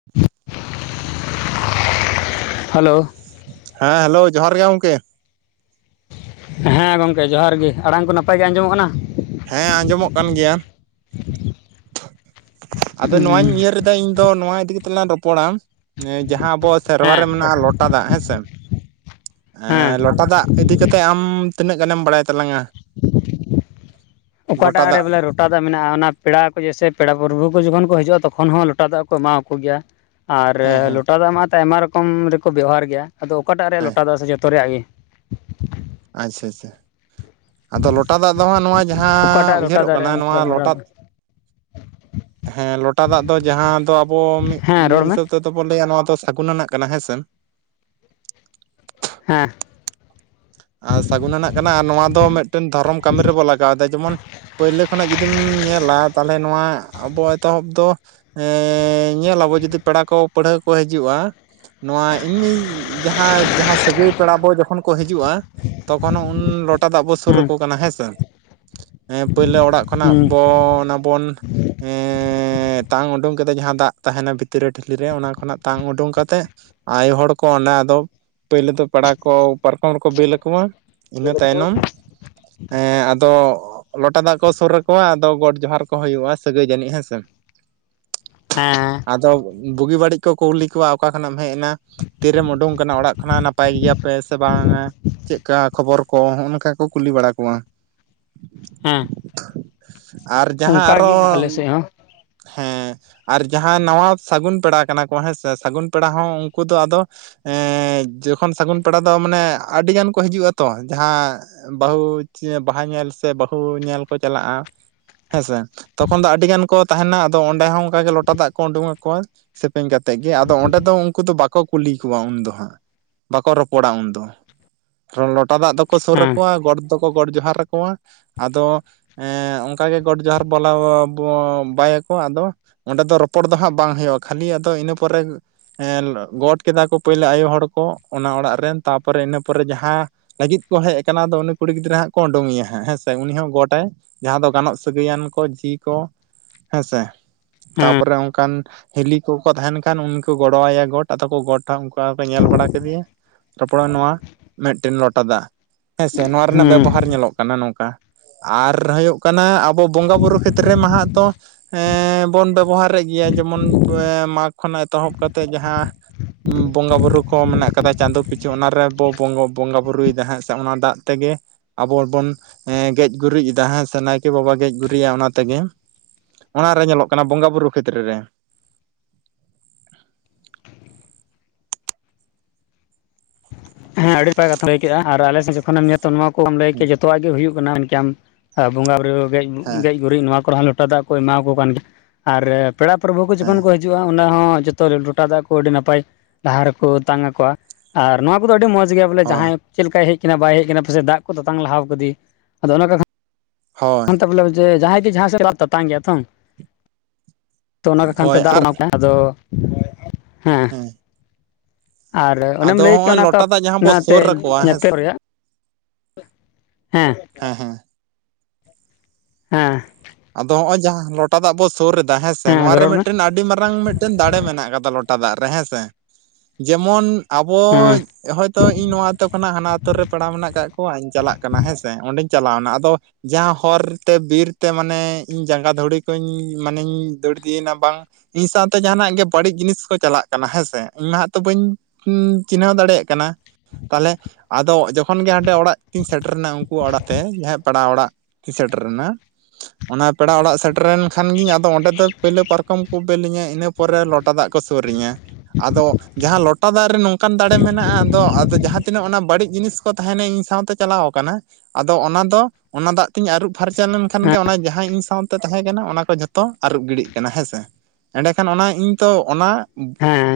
[inaudible] Hello ᱦᱮᱸ hello ᱡᱚᱦᱟᱨ ᱜᱮ ᱜᱚᱢᱠᱮ ᱦᱮᱸ ᱜᱚᱢᱠᱮ ᱡᱚᱦᱟᱨ ᱜᱮ ᱟᱲᱟᱝ ᱠᱚ ᱱᱟᱯᱟᱭ ᱜᱮ ᱟᱸᱡᱚᱢᱚᱜ ᱠᱟᱱᱟ᱾ ᱦᱮᱸ ᱟᱸᱡᱚᱢᱚᱜ ᱠᱟᱱ ᱜᱮᱭᱟ᱾ ᱟᱫᱚ ᱱᱚᱣᱟᱧ ᱩᱭᱦᱟᱹᱨ ᱞᱮᱫᱟ ᱤᱧ ᱫᱚ ᱱᱚᱣᱟ ᱤᱫᱤ ᱠᱟᱛᱮ ᱞᱝ ᱨᱚᱯᱚᱲᱟ᱾ ᱡᱟᱦᱟᱸ ᱟᱵᱚᱣᱟᱜ ᱥᱮᱨᱣᱟ ᱨᱮ ᱦᱮᱸ ᱢᱮᱱᱟᱜᱼᱟ ᱞᱚᱴᱟ ᱫᱟᱜ ᱦᱮᱸᱥᱮ᱾ ᱮᱸ ᱦᱮᱸ ᱞᱚᱴᱟ ᱫᱟᱜ ᱤᱫᱤ ᱠᱟᱛᱮᱜ ᱟᱢ ᱛᱤᱱᱟᱹᱜ ᱜᱟᱱᱮᱢ ᱵᱟᱲᱟᱭ ᱛᱟᱞᱟᱝᱟ᱾ ᱞᱚᱴᱟ ᱚᱠᱟᱴᱟᱜ ᱨᱮ ᱫᱟᱜ ᱵᱚᱞᱮ ᱨᱚᱴ ᱞᱚᱴᱟ ᱫᱟᱜ ᱢᱮᱱᱟᱜᱼᱟ ᱚᱱᱟ ᱯᱮᱲᱟ ᱠᱚ ᱡᱮᱭᱥᱮ ᱯᱮᱲᱟ ᱯᱨᱚᱵᱷᱩ ᱠᱚ ᱡᱚᱠᱷᱚᱱ ᱠᱚ ᱦᱤᱡᱩᱜᱼᱟ ᱛᱚᱠᱷᱚᱱ ᱦᱚᱸ ᱞᱚᱴᱟ ᱫᱟᱜ ᱠᱚ ᱮᱢᱟᱣᱟᱠᱚ ᱜᱮᱭᱟ᱾ ᱟᱨ ᱦᱮᱸ ᱦᱮᱸ ᱞᱚᱴᱟ ᱫᱟᱜ ᱢᱟᱛ ᱟᱭᱢᱟ ᱨᱚᱠᱚᱢ ᱨᱮᱠᱚ ᱵᱮᱣᱦᱟᱨ ᱜᱮᱭᱟ ᱟᱫᱚ ᱚᱠᱟᱴᱟᱜ ᱨᱮᱭᱟᱜ ᱦᱮᱸ ᱞᱚᱴᱟ ᱫᱟᱜ ᱥᱮ ᱡᱚᱛᱚ ᱨᱮᱭᱟᱜ ᱜᱮ᱾ ᱟᱪᱪᱷᱟ ᱟᱪᱪᱷᱟ ᱟᱫᱚ ᱞᱚᱴᱟ ᱫᱟᱜ ᱫᱚ ᱦᱟᱸᱜ ᱱᱚᱣᱟ ᱡᱟᱦᱟᱸ ᱚᱠᱟᱴᱟᱜ ᱞᱚᱴᱟ ᱩᱭᱦᱟᱹᱨᱚᱜ ᱫᱟᱜ ᱠᱟᱱᱟ ᱨᱮᱭᱟᱜ ᱮᱢ ᱱᱚᱣᱟ ᱜᱟᱞᱢᱟᱨᱟᱣ ᱞᱚᱴᱟᱵ ᱮᱫᱟ ᱦᱮᱸ ᱞᱚᱴᱟ ᱫᱟᱜ ᱫᱚ ᱡᱟᱦᱟᱸ ᱫᱚ ᱟᱵᱚ ᱢᱤᱫ ᱦᱮᱸ ᱨᱚᱲ ᱢᱤᱫ ᱢᱮ ᱦᱤᱥᱟᱹᱵ ᱛᱮᱫ ᱵᱚᱱ ᱞᱟᱹᱭᱟ ᱱᱚᱣᱟ ᱫᱚ ᱥᱟᱹᱜᱩᱱ ᱟᱱᱟᱜ ᱠᱟᱱᱟ ᱦᱮᱸᱥᱮ᱾ ᱦᱮᱸ ᱟᱨ ᱥᱟᱹᱜᱩᱱ ᱟᱱᱟᱜ ᱠᱟᱱᱟ ᱟᱨ ᱱᱚᱣᱟ ᱫᱚ ᱢᱤᱫᱴᱮᱱ ᱫᱷᱚᱨᱚᱢ ᱠᱟᱹᱢᱤ ᱨᱮᱵᱚᱱ ᱞᱟᱜᱟᱣ ᱮᱫᱟ ᱡᱮᱢᱚᱱ ᱯᱳᱭᱞᱳ ᱠᱷᱚᱱᱟᱜ ᱡᱩᱫᱤᱢ ᱧᱮᱞᱟ ᱛᱟᱦᱚᱞᱮ ᱱᱚᱣᱟ ᱟᱵᱚ ᱮᱛᱚᱦᱚᱵ ᱫᱚ ᱦᱮᱸ ᱧᱮᱞ ᱟᱵᱚ ᱡᱩᱫᱤ ᱯᱮᱲᱟ ᱠᱚ ᱯᱟᱹᱲᱦᱟᱹ ᱠᱚ ᱦᱤᱡᱩᱜᱼᱟ᱾ ᱱᱚᱣᱟ ᱮᱢᱱᱤ ᱡᱟᱦᱟᱸ ᱡᱟᱦᱟᱸ ᱥᱟᱹᱜᱟᱹᱭ ᱯᱮᱲᱟ ᱵᱚ ᱡᱚᱠᱷᱚᱱ ᱠᱚ ᱦᱤᱡᱩᱜᱼᱟ᱾ ᱛᱚᱠᱷᱚᱱ ᱦᱚᱸ ᱩᱱ ᱞᱚᱴᱟ ᱫᱟᱜ ᱵᱚᱱ ᱥᱩᱨ ᱟᱠᱚ ᱠᱟᱱᱟ ᱦᱮᱸ ᱥᱮ᱾ ᱦᱮᱸ ᱯᱳᱭᱞᱳ ᱚᱲᱟᱜ ᱠᱷᱚᱱᱟᱜ ᱦᱮᱸ ᱵᱚᱱ ᱚᱱᱟᱵᱚᱱ ᱮ ᱛᱟᱝ ᱩᱰᱩᱝ ᱠᱟᱛᱮ ᱡᱟᱦᱟᱸ ᱫᱟᱜ ᱛᱟᱦᱮᱱᱟ ᱵᱷᱤᱛᱨᱤ ᱨᱮ ᱴᱷᱤᱞᱤᱨ ᱨᱮ ᱚᱱᱟ ᱠᱷᱚᱱᱟᱜ ᱛᱟᱝ ᱩᱰᱩᱝ ᱠᱟᱛᱮᱜ ᱟᱭᱳ ᱦᱚᱲ ᱠᱚ ᱚᱱᱟ ᱟᱫᱚ ᱯᱳᱭᱞᱳ ᱫᱚ ᱯᱮᱲᱟ ᱠᱚ ᱯᱟᱨᱠᱚᱢ ᱨᱮᱠᱚ ᱵᱤᱞ ᱠᱚᱣᱟ ᱤᱱᱟᱹ ᱛᱟᱭᱱᱚᱢ ᱟᱫᱚ ᱞᱚᱴᱟ ᱫᱟᱜ ᱠᱚ ᱥᱩᱨ ᱟᱠᱚᱣᱟ ᱟᱫᱚ ᱜᱚᱰ ᱡᱚᱦᱟᱨ ᱠᱚ ᱦᱩᱭᱩᱜᱼᱟ ᱥᱟᱹᱜᱟᱹᱭ ᱡᱟᱹᱱᱤᱡ ᱦᱮᱸᱥᱮ᱾ ᱦᱮᱸ ᱾ ᱟᱫᱚ ᱵᱩᱜᱤ ᱵᱟᱹᱲᱤᱡ ᱠᱚ ᱠᱩᱞᱤ ᱠᱚᱣᱟ ᱚᱠᱟ ᱠᱷᱚᱱᱟᱜ ᱮᱢ ᱦᱮᱡ ᱮᱱᱟ ᱛᱤᱨᱮᱢ ᱩᱰᱩᱝ ᱟᱠᱟᱱᱟ ᱚᱲᱟᱜ ᱠᱷᱚᱱᱟᱜ ᱱᱟᱯᱟᱭ ᱜᱮᱭᱟ ᱯᱮ ᱥᱮ ᱵᱟᱝᱟ, ᱪᱮᱫᱠᱟ ᱠᱷᱚᱵᱚᱨ ᱦᱚᱸᱜᱼᱚ ᱱᱚᱝᱠᱟ ᱠᱚ ᱠᱩᱞᱤ ᱵᱟᱲᱟ ᱠᱚᱣᱟ ᱦᱮᱸ ᱾ ᱟᱨ ᱡᱟᱦᱟᱸ ᱚᱱᱠᱟᱜᱮ ᱟᱨᱚ ᱟᱞᱮ ᱥᱮᱫ ᱦᱚᱸ ᱦᱮᱸ ᱟᱨ ᱡᱟᱦᱟᱸᱭ ᱱᱟᱣᱟ ᱥᱟᱹᱜᱩᱱ ᱯᱮᱲᱟ ᱠᱟᱱᱟ ᱠᱚ ᱦᱮᱸᱥᱮ ᱥᱟᱹᱜᱩᱱ ᱯᱮᱲᱟ ᱦᱚᱸ ᱩᱱᱠᱩ ᱫᱚ ᱟᱫᱚ ᱮᱸ ᱡᱚᱠᱷᱚᱱ ᱥᱟᱹᱜᱩᱱ ᱯᱮᱲᱟ ᱫᱚ ᱢᱟᱱᱮ ᱟᱹᱰᱤ ᱜᱟᱱ ᱠᱚ ᱠᱚ ᱦᱤᱡᱩᱜᱼᱟ ᱛᱚ ᱡᱟᱦᱟᱸ ᱵᱟᱹᱦᱩ ᱵᱟᱦᱟ ᱧᱮᱞ ᱥᱮ ᱵᱟᱹᱦᱩ ᱧᱮᱞ ᱠᱚ ᱪᱟᱞᱟᱜᱼᱟ ᱦᱮᱸᱥᱮ ᱛᱚᱠᱷᱚᱱ ᱫᱚ ᱟᱹᱰᱤ ᱜᱟᱱ ᱠᱚ ᱛᱟᱦᱮᱱᱟ ᱟᱫᱚ ᱚᱸᱰᱮ ᱦᱚᱸ ᱚᱱᱠᱟ ᱜᱮ ᱞᱚᱴᱟ ᱫᱟᱜ ᱠᱚ ᱩᱰᱩᱝ ᱟᱠᱚᱣᱟ ᱥᱮᱯᱮᱧ ᱠᱟᱛᱮᱫ ᱜᱮ ᱟᱫᱚ ᱚᱸᱰᱮ ᱫᱚ ᱩᱱᱠᱩ ᱫᱚ ᱵᱟᱠᱚ ᱠᱩᱞᱤ ᱠᱚᱣᱟ ᱩᱱᱫᱚ ᱦᱟᱸᱜ ᱵᱟᱠᱚ ᱨᱚᱯᱚᱲᱟ ᱩᱱᱫᱚ, ᱞᱚᱴᱟ ᱫᱟᱜ ᱫᱚᱠᱚ ᱥᱩᱨ ᱦᱮᱸ ᱟᱠᱚᱣᱟ ᱜᱚᱰ ᱫᱚᱠᱚ ᱜᱚᱰ ᱡᱚᱦᱟᱨ ᱟᱠᱚᱣᱟ ᱟᱫᱚ ᱮᱸ ᱚᱝᱠᱟ ᱜᱮ ᱜᱚᱰ ᱡᱚᱦᱟᱨ ᱵᱚᱞᱚ ᱵᱚ ᱵᱟᱭᱟᱠᱚ ᱟᱫᱚ ᱚᱸᱰᱮ ᱫᱚ ᱨᱚᱯᱚᱲ ᱫᱚ ᱦᱟᱸᱜ ᱵᱟᱝ ᱦᱩᱭᱩᱜᱼᱟ ᱠᱷᱟᱹᱞᱤ ᱟᱫᱚ ᱤᱱᱟᱹ ᱯᱚᱨᱮ ᱮᱸᱞ ᱜᱚᱴ ᱠᱮᱫᱟ ᱠᱚ ᱯᱟᱹᱭᱞᱟᱹ ᱟᱭᱚ ᱦᱚᱲ ᱠᱚ ᱚᱱᱟ ᱚᱲᱟᱜ ᱨᱮᱱ ᱛᱟᱯᱚᱨᱮ ᱤᱱᱟᱹ ᱯᱚᱨᱮ ᱡᱟᱦᱟᱸ ᱞᱟᱹᱜᱤᱫ ᱠᱚ ᱦᱮᱡ ᱟᱠᱟᱱᱟ ᱟᱫᱚ ᱩᱱᱤ ᱠᱩᱲᱤ ᱜᱤᱫᱽᱨᱟᱹ ᱦᱟᱸᱜ ᱠᱚ ᱩᱰᱩᱝᱮᱭᱟ ᱦᱟᱸᱜ ᱦᱮᱸ ᱥᱮ ᱩᱱᱤ ᱦᱚᱸ ᱜᱚᱴᱟᱭ ᱡᱟᱦᱟᱸ ᱫᱚ ᱜᱟᱱᱚᱜ ᱥᱟᱹᱜᱟᱹᱭᱟᱱ ᱠᱚ ᱡᱷᱤ ᱠᱚ ᱦᱮᱸᱥᱮ ᱦᱮᱸ ᱛᱟᱯᱚᱨᱮ ᱚᱱᱠᱟᱱ ᱦᱤᱞᱤ ᱠᱚᱠᱚ ᱛᱟᱦᱮᱱ ᱠᱷᱟᱱ ᱩᱱᱤ ᱠᱚ ᱜᱚᱲᱚᱣᱟᱭᱟ ᱜᱚᱴ ᱟᱫᱚ ᱠᱚ ᱜᱚᱴᱟ ᱩᱱᱠᱟ ᱠᱚ ᱧᱮᱞ ᱵᱟᱲᱟ ᱠᱮᱫᱤᱭᱟ ᱨᱚᱯᱚᱲᱟ ᱱᱚᱣᱟ ᱢᱤᱫᱴᱮᱱ ᱞᱚᱴᱟ ᱫᱟᱜ ᱦᱮᱸᱥᱮ ᱱᱚᱣᱟ ᱨᱮᱱᱟᱜ ᱦᱮᱸ ᱵᱮᱵᱚᱦᱟᱨ ᱧᱮᱞᱚᱜ ᱠᱟᱱᱟ ᱱᱚᱝᱠᱟ ᱾ ᱟᱨ ᱦᱩᱭᱩᱜ ᱠᱟᱱᱟ ᱟᱵᱚ ᱵᱚᱸᱜᱟ ᱵᱩᱨᱩ ᱠᱷᱮᱛᱨᱮ ᱢᱟᱦᱟᱸᱜ ᱛᱚ ᱮᱸ ᱵᱚᱱ ᱵᱮᱵᱚᱦᱟᱨᱮᱫ ᱜᱮᱭᱟ ᱡᱮᱢᱚᱱ ᱯᱮ ᱢᱟᱜᱽ ᱠᱷᱚᱱᱟᱜ ᱮᱛᱚᱦᱚᱵ ᱠᱟᱛᱮᱫ ᱡᱟᱦᱟᱸ ᱩᱸ ᱵᱚᱸᱜᱟ ᱵᱩᱨᱩ ᱠᱚ ᱢᱮᱱᱟᱜ ᱟᱠᱟᱫᱟ ᱪᱟᱸᱫᱳ ᱯᱤᱪᱷᱟᱹ ᱚᱱᱟᱨᱮ ᱵᱚ ᱵᱚᱸᱜᱚ ᱵᱚᱸᱜᱟ ᱵᱩᱨᱩᱭᱮᱫᱟ ᱦᱟᱸᱜ ᱥᱮ ᱚᱱᱟ ᱫᱟᱜ ᱛᱮᱜᱮ ᱟᱵᱚ ᱵᱚᱱ ᱮᱸ ᱜᱮᱡ ᱜᱩᱨᱤᱡ ᱮᱫᱟ ᱦᱮᱸᱥᱮ ᱱᱟᱭᱠᱮ ᱵᱟᱵᱟ ᱜᱮᱡ ᱜᱩᱨᱤᱡᱟ ᱚᱱᱟ ᱛᱮᱜᱮ, ᱚᱱᱟᱨᱮ ᱧᱮᱞᱚᱜ ᱠᱟᱱᱟ ᱵᱚᱸᱜᱟ ᱵᱩᱨᱩ ᱠᱷᱮᱛᱨᱮ ᱨᱮ ᱾ ᱦᱮᱸ ᱟᱹᱰᱤ ᱱᱟᱯᱟᱭ ᱠᱟᱛᱷᱟᱢ ᱞᱟᱹᱭ ᱠᱮᱜᱼᱟ ᱟᱨ ᱟᱞᱮ ᱥᱮᱫ ᱡᱚᱠᱷᱚᱮᱢ ᱧᱮᱞᱟ ᱛᱚ ᱱᱚᱣᱟ ᱠᱚ ᱠᱚᱠᱚᱢ ᱞᱟᱹᱭ ᱠᱮᱫ ᱡᱚᱛ ᱡᱚᱛᱚᱣᱟᱜ ᱜᱮ ᱦᱩᱭᱩᱜ ᱠᱟᱱᱟ ᱢᱮᱱᱠᱮᱭᱟᱢ ᱟ ᱵᱚᱸᱜᱟ ᱵᱩᱨᱩ ᱜᱮᱡ ᱦᱮᱸ ᱜᱮᱡ ᱜᱩᱨᱤᱡ ᱱᱚᱣᱟ ᱠᱚᱨᱮ ᱦᱚᱸ ᱞᱚᱴᱟ ᱫᱟᱜ ᱠᱚ ᱮᱢᱟᱣ ᱠᱚ ᱠᱟᱱ ᱜᱮᱭᱟ ᱟᱨ ᱯᱮᱲᱟ ᱯᱨᱚᱵᱩ ᱠᱚ ᱦᱮᱸ ᱡᱚᱠᱷᱚᱱ ᱠᱚ ᱦᱤᱡᱩᱜ ᱦᱤᱡᱩᱜᱼᱟ ᱚᱱᱟ ᱦᱚᱸ ᱡᱚᱛᱚ ᱞᱚᱴᱟ ᱫᱟᱜ ᱠᱚ ᱟᱹᱰᱤ ᱱᱟᱯᱟᱭ ᱞᱟᱦᱟ ᱨᱮᱠᱚ ᱛᱟᱝ ᱟᱠᱚᱣᱟ ᱟᱨ ᱱᱚᱣᱟ ᱠᱚᱫᱚ ᱟᱹᱰᱤ ᱢᱚᱸᱡᱽ ᱜᱮᱭᱟ ᱵᱚᱞᱮ ᱦᱳᱭ ᱡᱟᱦᱟᱸᱭ ᱪᱮᱫ ᱞᱮᱠᱟᱭ ᱦᱮᱡ ᱠᱟᱱᱟ ᱵᱟᱭ ᱦᱮᱡ ᱠᱟᱱᱟ ᱯᱟᱥᱮᱜ ᱫᱟᱜ ᱠᱚ ᱛᱮᱛᱟᱝ ᱞᱟᱦᱟᱣ ᱠᱟᱹᱫᱮ ᱟᱫᱚ ᱚᱱᱟ ᱠᱟᱠᱷᱟ ᱦᱳᱭ ᱾ ᱵᱚᱞᱮ ᱡᱮ ᱡᱟᱦᱟᱸᱭ ᱜᱮ ᱡᱟᱦᱟᱸᱭ ᱥᱮᱫ ᱫᱟᱜ ᱛᱮᱛᱟᱝ ᱮᱭᱟ ᱛᱚ ᱛᱚ ᱚᱱᱟ ᱠᱟᱠᱷᱟᱱ ᱛᱮ ᱦᱳᱭ ᱫᱟᱜ ᱠᱚ ᱟᱨ ᱮᱢᱟ ᱠᱚᱣᱟ ᱟᱫᱚ ᱦᱮᱸ ᱟᱨ ᱚᱱᱮᱢ ᱟᱫᱚ ᱞᱟᱹᱭ ᱠᱮᱭᱟ ᱦᱚᱸᱜᱼᱚᱭ ᱚᱱᱟ ᱛᱚ ᱞᱚᱴᱟ ᱫᱟᱜ ᱡᱟᱦᱟᱸ ᱵᱚ ᱚᱱᱟᱛᱮ ᱥᱩᱨ ᱟᱠᱚᱣᱟ ᱦᱮᱸ ᱧᱮᱯᱮᱞ ᱨᱮᱭᱟᱜ ᱦᱮᱸ ᱾ ᱦᱮᱸ ᱦᱮᱸ ᱾ ᱦᱮᱸ ᱾ ᱟᱫᱚ ᱦᱚᱸᱜᱼᱚᱭ ᱡᱟᱦᱟᱸ ᱞᱚᱴᱟ ᱫᱟᱜ ᱵᱚ ᱥᱩᱨ ᱮᱫᱟ ᱦᱮᱸᱥᱮ ᱦᱮᱸ ᱱᱚᱣᱟ ᱟᱫᱚ ᱨᱮ ᱨᱚᱲ ᱢᱮ ᱢᱤᱫᱴᱮᱱ ᱟᱹᱰᱤ ᱢᱟᱨᱟᱝ ᱢᱤᱫᱴᱮᱱ ᱫᱟᱲᱮ ᱢᱮᱱᱟᱜ ᱟᱠᱟᱫᱟ ᱞᱚ ᱴᱟ ᱫᱟᱜ ᱨᱮ ᱦᱮᱸᱥᱮ ᱡᱮᱢᱚᱱ ᱟᱵᱚ ᱦᱮᱸ ᱦᱟᱭ ᱛᱚ ᱤᱧ ᱱᱚᱣᱟ ᱟᱹᱛᱩ ᱠᱷᱚᱱᱟᱜ ᱦᱟᱱᱟ ᱟᱹᱛᱩ ᱨᱮ ᱯᱮᱲᱟ ᱢᱮᱱᱟᱜ ᱟᱠᱟᱫ ᱠᱚᱣᱟ ᱤᱧ ᱪᱟᱞᱟᱜ ᱠᱟᱱᱟ ᱦᱮᱸᱥᱮ ᱚᱸᱰᱮᱧ ᱪᱟᱞᱟᱣ ᱱᱟ ᱟᱫᱚ ᱡᱟᱦᱟᱸ ᱦᱚᱨᱛᱮ ᱵᱤᱨ ᱛᱮ ᱢᱟᱱᱮ ᱤᱧ ᱡᱟᱸᱜᱟ ᱫᱷᱩᱲᱤ ᱠᱚᱧ ᱢᱟᱱᱮᱧ ᱫᱷᱩᱲᱤ ᱤᱫᱤᱭᱮᱱᱟ ᱵᱟᱝ ᱤᱧ ᱥᱟᱶᱛᱮ ᱡᱟᱦᱟᱱᱟᱜ ᱜᱮ ᱵᱟᱹᱲᱤᱡ ᱡᱤᱱᱤᱥ ᱠᱚ ᱪᱟᱞᱟᱜ ᱠᱟᱱᱟ ᱦᱮᱸᱥᱮ ᱤᱧ ᱢᱟᱦᱟᱸᱜ ᱛᱚ ᱵᱟᱹᱧ ᱪᱤᱱᱦᱟᱹᱣ ᱫᱟᱲᱮᱭᱟᱜ ᱠᱟᱱᱟ, ᱛᱟᱦᱚᱞᱮ ᱟᱫᱚ ᱡᱚᱠᱷᱚᱱ ᱜᱮ ᱦᱟᱸᱰᱮ ᱚᱲᱟᱜ ᱛᱤᱧ ᱥᱮᱴᱮᱨᱱᱟ ᱩᱝᱠᱩ ᱚᱲᱟᱜ ᱛᱮ ᱡᱟᱦᱟᱸ ᱯᱮᱲᱟ ᱚᱲᱟᱜ ᱛᱤᱧ ᱥᱮᱴᱮᱨᱮᱱᱟ ᱚᱱᱟ ᱯᱮᱲᱟ ᱚᱲᱟᱜ ᱥᱮᱴᱮᱨᱮᱱ ᱠᱷᱟᱱ ᱜᱤᱧ ᱟᱫᱚ ᱚᱸᱰᱮ ᱫᱚ ᱯᱟᱹᱭᱞᱟᱹ ᱯᱟᱨᱠᱚᱢ ᱠᱩ ᱵᱤᱞᱟᱹᱧᱟᱹ ᱤᱱᱟᱹ ᱯᱚᱨᱮ ᱞᱚᱴᱟ ᱫᱟᱜ ᱠᱚ ᱥᱩᱨᱟᱹᱧᱟ, ᱟᱫᱚ ᱡᱟᱦᱟᱸ ᱞᱚᱴᱟ ᱫᱟᱜ ᱨᱮ ᱱᱚᱝᱠᱟᱱ ᱫᱟᱲᱮ ᱢᱮᱱᱟᱜᱼᱟ, ᱟᱫᱚ ᱟᱫᱚ ᱡᱟᱦᱟᱸ ᱡᱟᱦᱟᱸ ᱛᱤᱱᱟᱹᱜ ᱚᱱᱟ ᱵᱟᱹᱲᱤᱡ ᱡᱤᱱᱤᱥ ᱠᱚ ᱛᱟᱦᱮᱱᱟ ᱤᱧ ᱥᱟᱶᱛᱮ ᱪᱟᱞᱟᱣ ᱟᱠᱟᱱᱟ ᱟᱫᱚ ᱚᱱᱟ ᱫᱚ ᱚᱱᱟ ᱫᱟᱜ ᱛᱤᱧ ᱟᱹᱨᱩᱵ ᱯᱷᱟᱨᱪᱟ ᱞᱮᱱ ᱠᱷᱟᱱ ᱦᱮᱸ ᱜᱮ ᱚᱱᱟ ᱡᱟᱦᱟᱸ ᱤᱧ ᱥᱟᱶᱛᱮ ᱛᱟᱦᱮᱸ ᱠᱟᱱᱟ ᱚᱱᱟ ᱠᱚ ᱡᱷᱚᱛᱚ ᱟᱹᱨᱩᱵ ᱜᱤᱰᱤᱜ ᱠᱟᱱᱟ ᱦᱮᱸ ᱥᱮ᱾ ᱮᱸᱰᱮᱠᱷᱟᱱ ᱚᱱᱟ ᱤᱧ ᱛᱚ ᱚᱱᱟ ᱦᱮᱸ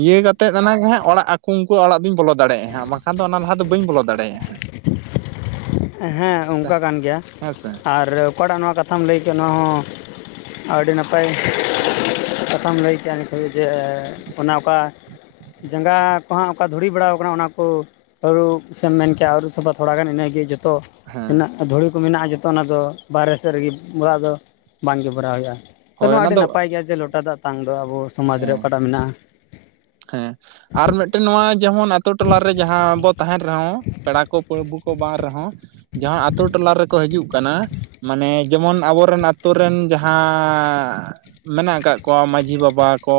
ᱤᱭᱟᱹ ᱠᱟᱛᱮᱫ ᱚᱱᱟᱜᱮ ᱦᱟᱸᱜ ᱚᱲᱟᱜ ᱟᱠᱚ ᱩᱱᱠᱩᱣᱟᱜ ᱚᱲᱟᱜ ᱫᱩᱧ ᱵᱚᱞᱚ ᱫᱟᱲᱮᱭᱟᱜᱼᱟ ᱦᱟᱸᱜ ᱵᱟᱠᱷᱟᱱ ᱫᱚ ᱚᱱᱟ ᱞᱟᱦᱟ ᱫᱚ ᱵᱟᱹᱧ ᱵᱚᱞᱚ ᱫᱟᱲᱮᱭᱟᱜᱼᱟ ᱦᱟᱸᱜ ᱾ [inaudible] ᱦᱮᱸ ᱚᱝᱠᱟ ᱠᱟᱱ ᱜᱮᱭᱟ ᱟᱨ ᱚᱠᱟᱴᱟᱜ ᱱᱚᱣᱟ ᱠᱟᱛᱷᱟᱢ ᱞᱟᱹᱭ ᱠᱮᱫᱼᱟ ᱱᱚᱣᱟ ᱦᱚᱸ ᱟᱹᱰᱤ ᱱᱟᱯᱟᱭ ᱠᱟᱛᱷᱟᱢ ᱞᱟᱹᱭ ᱠᱮᱫᱼᱟ ᱱᱤᱛᱚᱜ ᱜᱮ ᱡᱮ ᱚᱱᱟ ᱚᱠᱟ ᱡᱟᱸᱜᱟ ᱠᱚ ᱦᱟᱸᱜ ᱚᱠᱟ ᱫᱷᱩᱲᱤ ᱵᱟᱲᱟᱣ ᱠᱟᱱᱟ ᱚᱱᱟ ᱠᱩ ᱟᱹᱨᱩᱵ ᱥᱮᱢ ᱢᱮᱱ ᱠᱮᱫᱼᱟ ᱟᱹᱨᱩᱵ ᱥᱟᱯᱷᱟ ᱛᱷᱚᱲᱟ ᱜᱟᱱ ᱤᱱᱟᱹᱜᱮ ᱡᱚᱛᱚ ᱦᱮᱸ ᱛᱤᱱᱟᱹᱜ ᱫᱷᱩᱲᱤ ᱠᱚ ᱢᱮᱱᱟᱜᱼᱟ ᱡᱚᱛᱚ ᱚᱱᱟᱫᱚ ᱵᱟᱨᱦᱮ ᱥᱮᱫ ᱨᱮᱜᱮ ᱚᱲᱟᱜ ᱫᱚ ᱵᱟᱝᱜᱮ ᱵᱷᱚᱨᱟᱣ ᱦᱩᱭᱩᱜᱼᱟ᱾ ᱛᱚ ᱦᱳᱭ ᱱᱚᱣᱟ ᱚᱱᱟ ᱟᱹᱰᱤ ᱫᱚ ᱱᱟᱯᱟᱭ ᱜᱮᱭᱟ ᱡᱮ ᱞᱚᱴᱟ ᱫᱟᱜ ᱛᱟᱝ ᱫᱚ ᱟᱵᱚ ᱥᱚᱢᱟᱡᱽ ᱨᱮ ᱦᱮᱸ ᱚᱠᱟᱴᱟᱜ ᱢᱮᱱᱟᱜᱼᱟ ᱾ ᱦᱮᱸ ᱟᱨ ᱢᱤᱫᱴᱮᱱ ᱱᱚᱣᱟ ᱡᱮᱢᱚᱱ ᱟᱛᱳ ᱴᱚᱞᱞᱟ ᱨᱮ ᱡᱟᱦᱟᱸ ᱵᱚᱱ ᱛᱟᱦᱮᱱ ᱨᱮᱦᱚᱸ ᱯᱮᱲᱟ ᱠᱚ ᱯᱟᱹᱨᱟᱹᱵᱩ ᱠᱚ ᱵᱟᱝ ᱨᱮᱦᱚᱸ ᱡᱟᱦᱟᱸ ᱟᱛᱳ ᱴᱚᱞᱟ ᱨᱮᱠᱚ ᱦᱤᱡᱩᱜ ᱠᱟᱱᱟ ᱢᱟᱱᱮ ᱡᱮᱢᱚᱱ ᱟᱵᱚᱨᱮᱱ ᱟᱛᱳ ᱨᱮᱱ ᱡᱟᱦᱟᱸᱻ, ᱢᱮᱱᱟᱜ ᱟᱠᱟᱫ ᱠᱚᱣᱟ ᱢᱟᱹᱡᱷᱤ ᱵᱟᱵᱟ ᱠᱚ